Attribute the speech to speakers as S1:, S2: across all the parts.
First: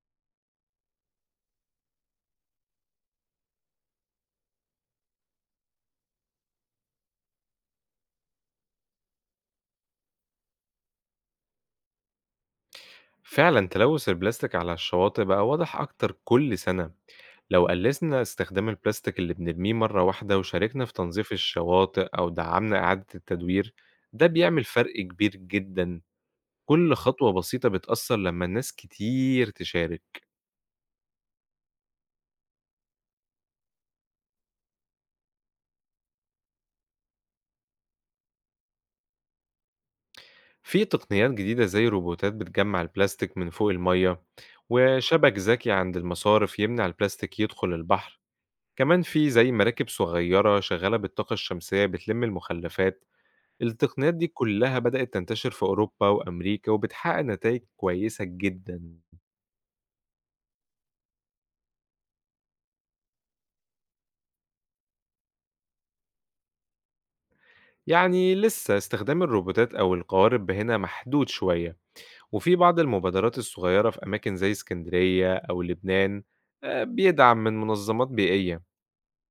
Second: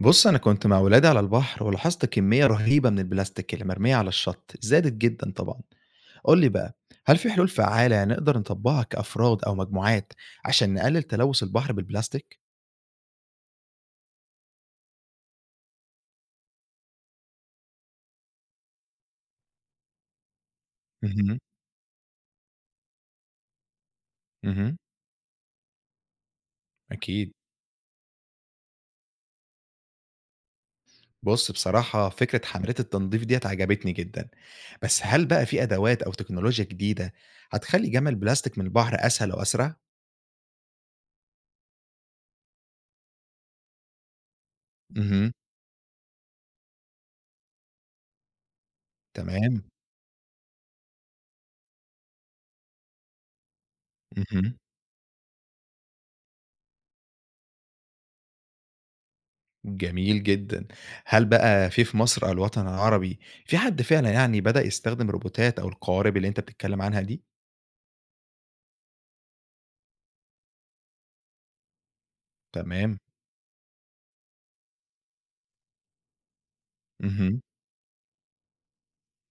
S1: بص أنا كنت مع ولادي على البحر ولاحظت كمية رهيبة من البلاستيك اللي مرمية على الشط زادت جدا طبعا. قول لي بقى، هل في حلول فعالة نقدر نطبقها كأفراد أو مجموعات عشان نقلل تلوث البحر بالبلاستيك؟
S2: فعلا تلوث البلاستيك على الشواطئ بقى واضح أكتر كل سنة. لو قلصنا استخدام البلاستيك اللي بنرميه مرة واحدة وشاركنا في تنظيف
S1: اها،
S2: الشواطئ أو دعمنا إعادة التدوير، ده بيعمل
S1: اها،
S2: فرق كبير جدا. كل خطوة
S1: أكيد.
S2: بسيطة بتأثر لما الناس كتير تشارك.
S1: بص بصراحة فكرة حملات التنظيف ديت عجبتني جدا، بس هل بقى في أدوات أو تكنولوجيا جديدة هتخلي جمع البلاستيك من البحر أسهل وأسرع؟
S2: في تقنيات جديدة زي روبوتات بتجمع البلاستيك من فوق المية،
S1: اها،
S2: وشبك ذكي عند المصارف يمنع البلاستيك يدخل البحر. كمان في زي
S1: تمام،
S2: مراكب صغيرة شغالة بالطاقة الشمسية بتلم المخلفات. التقنيات دي
S1: اها،
S2: كلها بدأت تنتشر في أوروبا وأمريكا وبتحقق نتائج كويسة جدا.
S1: جميل جدًا. هل بقى في مصر أو الوطن العربي في حد فعلًا يعني بدأ يستخدم الروبوتات أو القوارب اللي أنت بتتكلم عنها دي؟
S2: يعني لسه استخدام الروبوتات أو القوارب هنا محدود شوية، وفي بعض
S1: تمام.
S2: المبادرات الصغيرة في أماكن زي اسكندرية أو لبنان.
S1: اهم،
S2: بيدعم من منظمات بيئية.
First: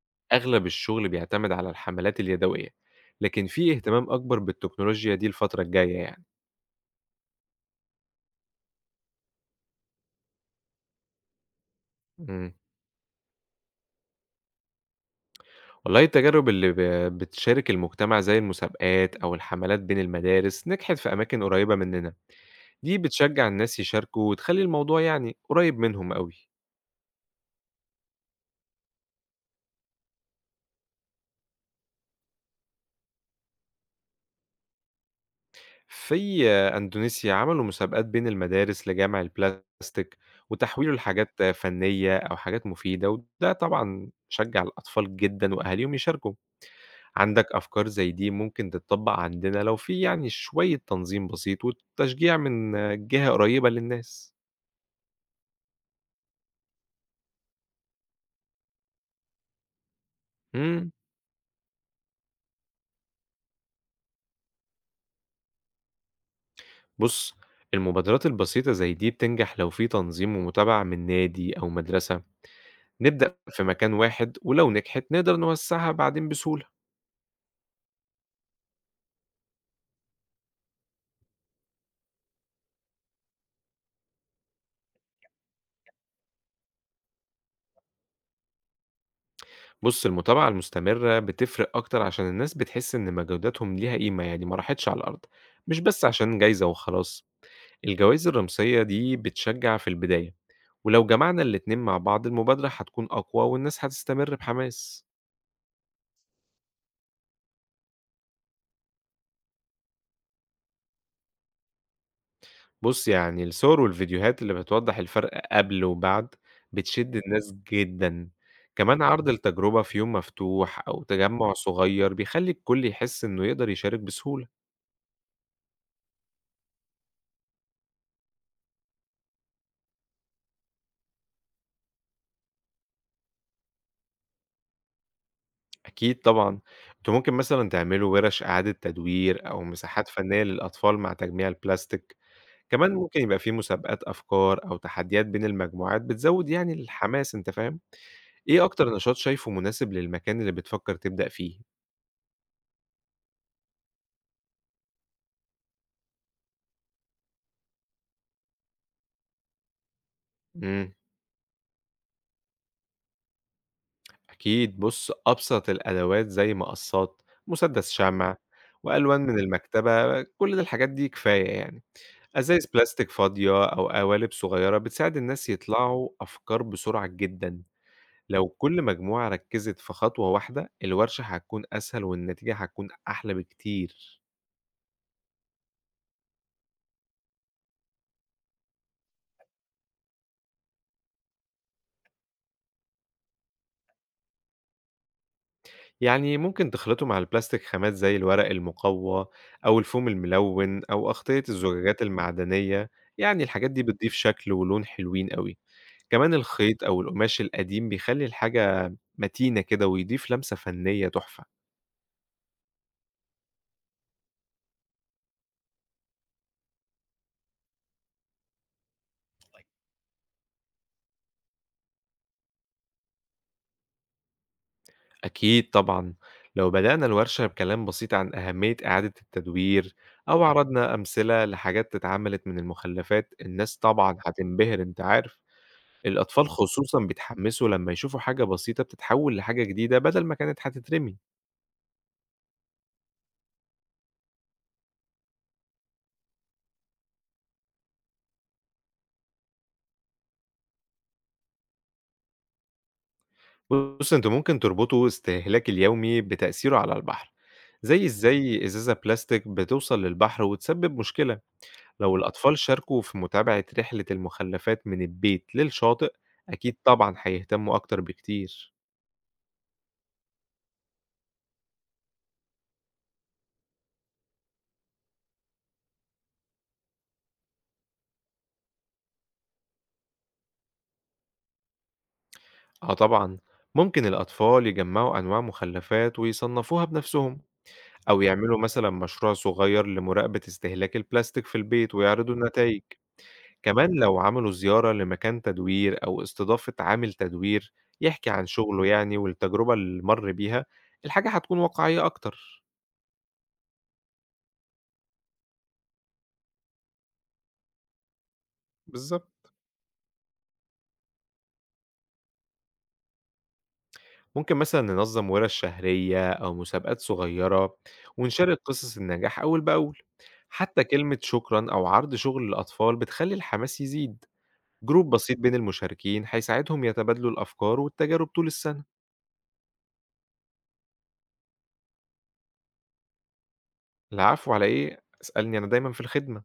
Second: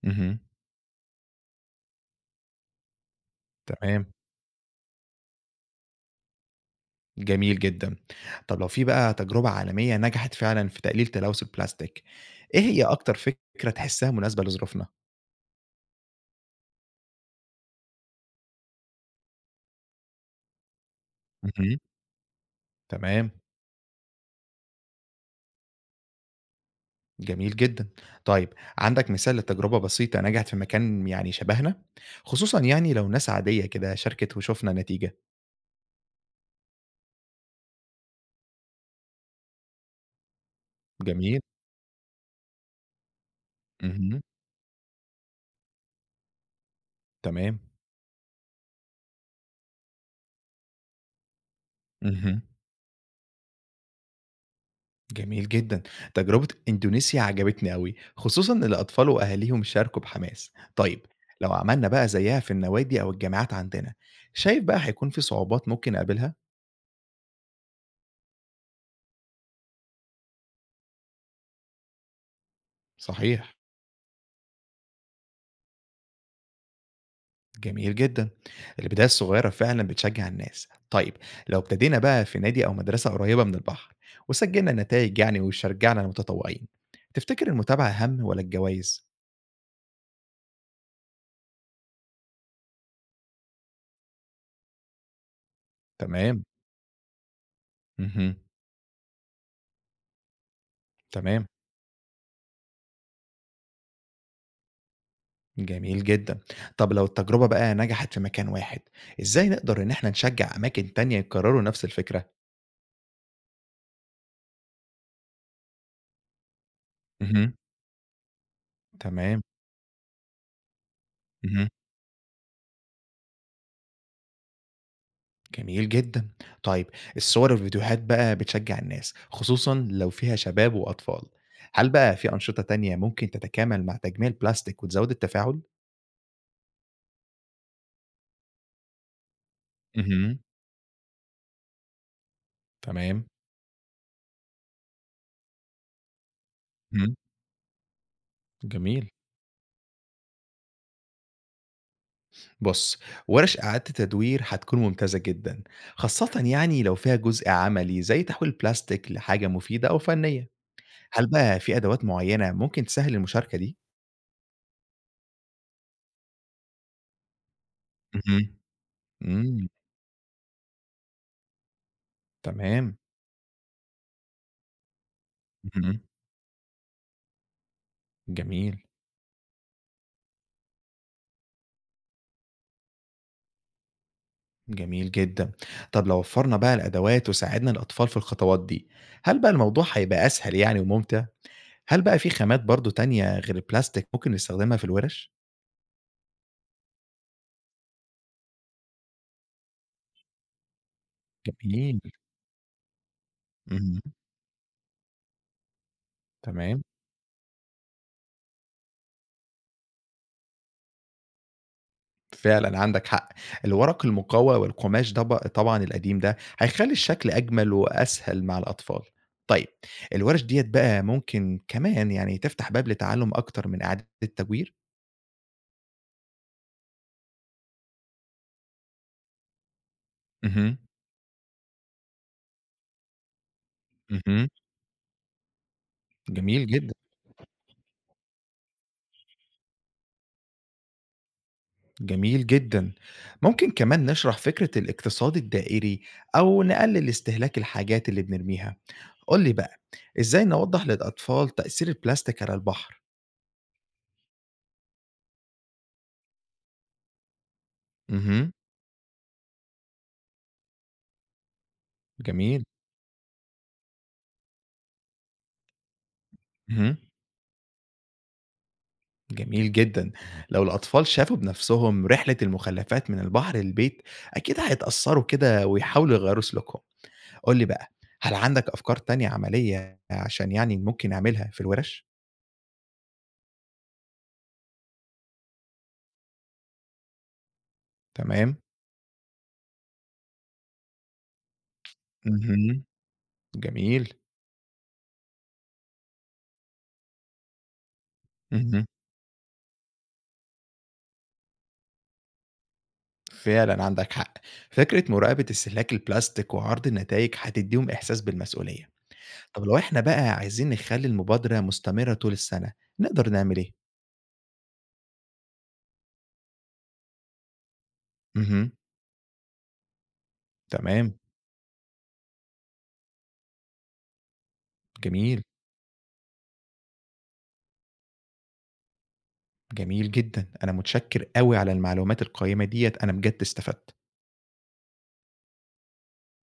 S1: اهم،
S2: أغلب الشغل بيعتمد على الحملات اليدوية، لكن في
S1: تمام،
S2: اهتمام أكبر بالتكنولوجيا دي الفترة الجاية يعني
S1: جميل جدًا. طب لو في بقى تجربة عالمية نجحت فعلًا في تقليل تلوث البلاستيك،
S2: مم.
S1: إيه هي أكتر فكرة تحسها مناسبة لظروفنا؟
S2: والله التجارب اللي بتشارك المجتمع زي المسابقات أو الحملات بين المدارس نجحت في أماكن قريبة
S1: اهم،
S2: مننا. دي
S1: تمام،
S2: بتشجّع الناس يشاركوا وتخلّي الموضوع يعني قريّب منهم أوي.
S1: جميل جدًا. طيب عندك مثال لتجربة بسيطة نجحت في مكان يعني شبهنا؟ خصوصًا يعني لو ناس عادية كده شاركت وشُفنا نتيجة.
S2: في أندونيسيا عملوا مسابقات بين المدارس لجمع البلاستيك وتحويله
S1: جميل،
S2: لحاجات فنية أو حاجات مفيدة، وده طبعًا
S1: اهم.
S2: شجّع الأطفال جدًا وأهاليهم يشاركوا. عندك
S1: تمام.
S2: أفكار زي دي ممكن تتطبّق عندنا لو في يعني شوية تنظيم بسيط وتشجيع
S1: اهم.
S2: من جهة قريّبة للناس.
S1: جميل جدًا. تجربة إندونيسيا عجبتني أوي، خصوصًا إن الأطفال وأهاليهم شاركوا بحماس.
S2: إمم.
S1: طيب لو عملنا بقى زيها في النوادي أو الجامعات عندنا، شايف بقى هيكون في صعوبات ممكن نقابلها؟
S2: بُص، المبادرات البسيطة زي دي بتنجح لو في تنظيم ومتابعة من نادي أو مدرسة. نبدأ
S1: صحيح.
S2: في مكان واحد، ولو نجحت نقدر نوسعها بعدين بسهولة.
S1: جميل جدًا. البداية الصغيرة فعلًا بتشجّع الناس. طيب لو ابتدينا بقى في نادي أو مدرسة قريبة من البحر وسجّلنا النتايج يعني وشجّعنا المتطوعين، تفتكر المتابعة أهم والّا الجوايز؟
S2: بص، المتابعة المستمرة بتفرق أكتر عشان الناس بتحس إن مجهوداتهم ليها قيمة، يعني ما راحتش على الأرض، مش بس عشان
S1: تمام.
S2: جايزة وخلاص. الجوائز
S1: اهم.
S2: الرمزية دي بتشجع في البداية، ولو جمعنا
S1: تمام.
S2: الاتنين مع بعض المبادرة هتكون أقوى والناس هتستمر بحماس.
S1: جميل جدًا. طب لو التجربة بقى نجحت في مكان واحد، إزاي نقدر إن إحنا نشجّع أماكن تانية يكرّروا نفس الفكرة؟
S2: بُص، يعني الصور والفيديوهات اللي بتوضّح الفرق قبل وبعد بتشد
S1: اهم،
S2: الناس جدًا. كمان عرض
S1: تمام،
S2: التجربة في يوم مفتوح أو تجمُّع
S1: اهم،
S2: صغير بيخلّي الكل يحس إنه يقدر يشارك بسهولة.
S1: جميل جدًا. طيب الصور والفيديوهات بقى بتشجّع الناس، خصوصًا لو فيها شباب وأطفال. هل بقى في أنشطة تانية ممكن تتكامل مع تجميع البلاستيك وتزوّد التفاعل؟
S2: أكيد طبعًا. أنتم ممكن مثلًا تعملوا وِرَش إعادة تدوير أو مساحات
S1: اهم،
S2: فنية للأطفال مع تجميع البلاستيك. كمان ممكن
S1: تمام،
S2: يبقى في مسابقات أفكار أو تحديات بين المجموعات بتزوّد يعني
S1: اهم،
S2: الحماس، أنت فاهم؟ إيه أكتر
S1: جميل.
S2: نشاط شايفه مناسب للمكان اللي بتفكّر تبدأ فيه؟
S1: بُص، ورش إعادة تدوير هتكون ممتازة جدًا، خاصةً يعني لو فيها جزء عملي زي تحويل البلاستيك لحاجة مفيدة أو فنية.
S2: إمم.
S1: هل بقى في أدوات معيّنة ممكن تسهّل المشاركة دي؟
S2: أكيد بُص، أبسط الأدوات زي مقصّات، مسدس شمع،
S1: اهم.
S2: وألوان من
S1: إمم،
S2: المكتبة. كل الحاجات دي كفاية يعني. أزايز
S1: تمام.
S2: بلاستيك فاضية أو قوالب صغيرة بتساعد الناس
S1: اهم.
S2: يطلعوا أفكار بسرعة جدًا. لو
S1: جميل،
S2: كل مجموعة ركّزت في خطوة واحدة، الورشة هتكون أسهل والنتيجة هتكون أحلى بكتير.
S1: جميل جدًا. طب لو وفّرنا بقى الأدوات وساعدنا الأطفال في الخطوات دي، هل بقى الموضوع هيبقى أسهل يعني وممتع؟ هل بقى في خامات برضه تانية غير البلاستيك ممكن نستخدمها في الورش؟
S2: يعني ممكن تخلطوا مع البلاستيك خامات زي الورق المقوى أو الفوم الملوِّن أو أغطية
S1: جميل،
S2: الزجاجات المعدنية. يعني الحاجات دي
S1: اهم،
S2: بتضيف شكل ولون حلوين أوي. كمان
S1: تمام.
S2: الخيط أو القماش القديم بيخلّي الحاجة متينة كده ويضيف لمسة فنية تحفة.
S1: فعلًا عندك حق، الورق المقوى والقماش ده طبعًا القديم ده، هيخلّي الشكل أجمل وأسهل مع الأطفال. طيب الورش ديّة بقى ممكن كمان يعني تفتح باب لتعلُّم أكتر من إعادة التدوير؟
S2: أكيد طبعًا. لو بدأنا الورشة بكلام بسيط عن أهمية إعادة التدوير أو
S1: اهم،
S2: عرضنا أمثلة لحاجات اتعملت من المخلفات، الناس طبعًا
S1: اهم،
S2: هتنبهر أنت عارف. الأطفال
S1: جميل جدًا،
S2: خصوصًا بيتحمسوا لمّا يشوفوا حاجة بسيطة بتتحول لحاجة جديدة بدل ما كانت هتترمي.
S1: جميل جدًا. ممكن كمان نشرح فكرة الاقتصاد الدائري أو نقلل استهلاك الحاجات اللي بنرميها. قُل لي بقى، إزاي نوضّح للأطفال تأثير البلاستيك على البحر؟
S2: بُص، أنتم ممكن تربطوا استهلاك اليومي بتأثيره على البحر، زي
S1: اهم،
S2: إزاي إزازة بلاستيك بتوصل للبحر وتسبب مشكلة. لو الأطفال
S1: جميل،
S2: شاركوا في متابعة رحلة المخلفات من البيت للشاطئ، أكيد
S1: اهم.
S2: طبعًا هيهتموا أكتر بكتير.
S1: جميل جدًا. لو الأطفال شافوا بنفسهم رحلة المخلفات من البحر للبيت، أكيد هيتأثّروا كده ويحاولوا يغيّروا سلوكهم. قُل لي بقى، هل عندك أفكار تانية عملية عشان يعني ممكن نعملها في الورش؟
S2: آه طبعًا. ممكن الأطفال يجمعوا أنواع مخلفات ويصنفوها بنفسهم، أو
S1: تمام.
S2: يعملوا مثلًا مشروع صغير لمراقبة استهلاك البلاستيك في البيت ويعرضوا النتائج.
S1: اهم.
S2: كمان
S1: جميل.
S2: لو عملوا زيارة لمكان تدوير أو استضافة عامل تدوير يحكي عن
S1: اهم.
S2: شغله يعني والتجربة اللي مر بيها، الحاجة هتكون واقعية أكتر.
S1: فعلًا عندك حق. فكرة مراقبة استهلاك البلاستيك وعرض النتايج هتدّيهم إحساس بالمسؤولية.
S2: بالضبط.
S1: طب لو إحنا بقى عايزين نخلّي المبادرة مستمرة طول السنة، نقدر نعمل إيه؟
S2: ممكن مثلًا ننظّم وِرش شهرية أو مسابقات صغيرة، ونشارك
S1: اهم.
S2: قصص النجاح أول بأول. حتى
S1: تمام.
S2: كلمة شكرًا أو عرض شغل للأطفال بتخلّي الحماس يزيد. جروب بسيط
S1: جميل.
S2: بين المشاركين هيساعدهم يتبادلوا الأفكار والتجارب طول السنة.
S1: جميل جدًا، أنا متشكر أوي على المعلومات القيّمة ديّة، أنا بجد استفدت.
S2: العفو على إيه، اسألني، أنا دايمًا في الخدمة.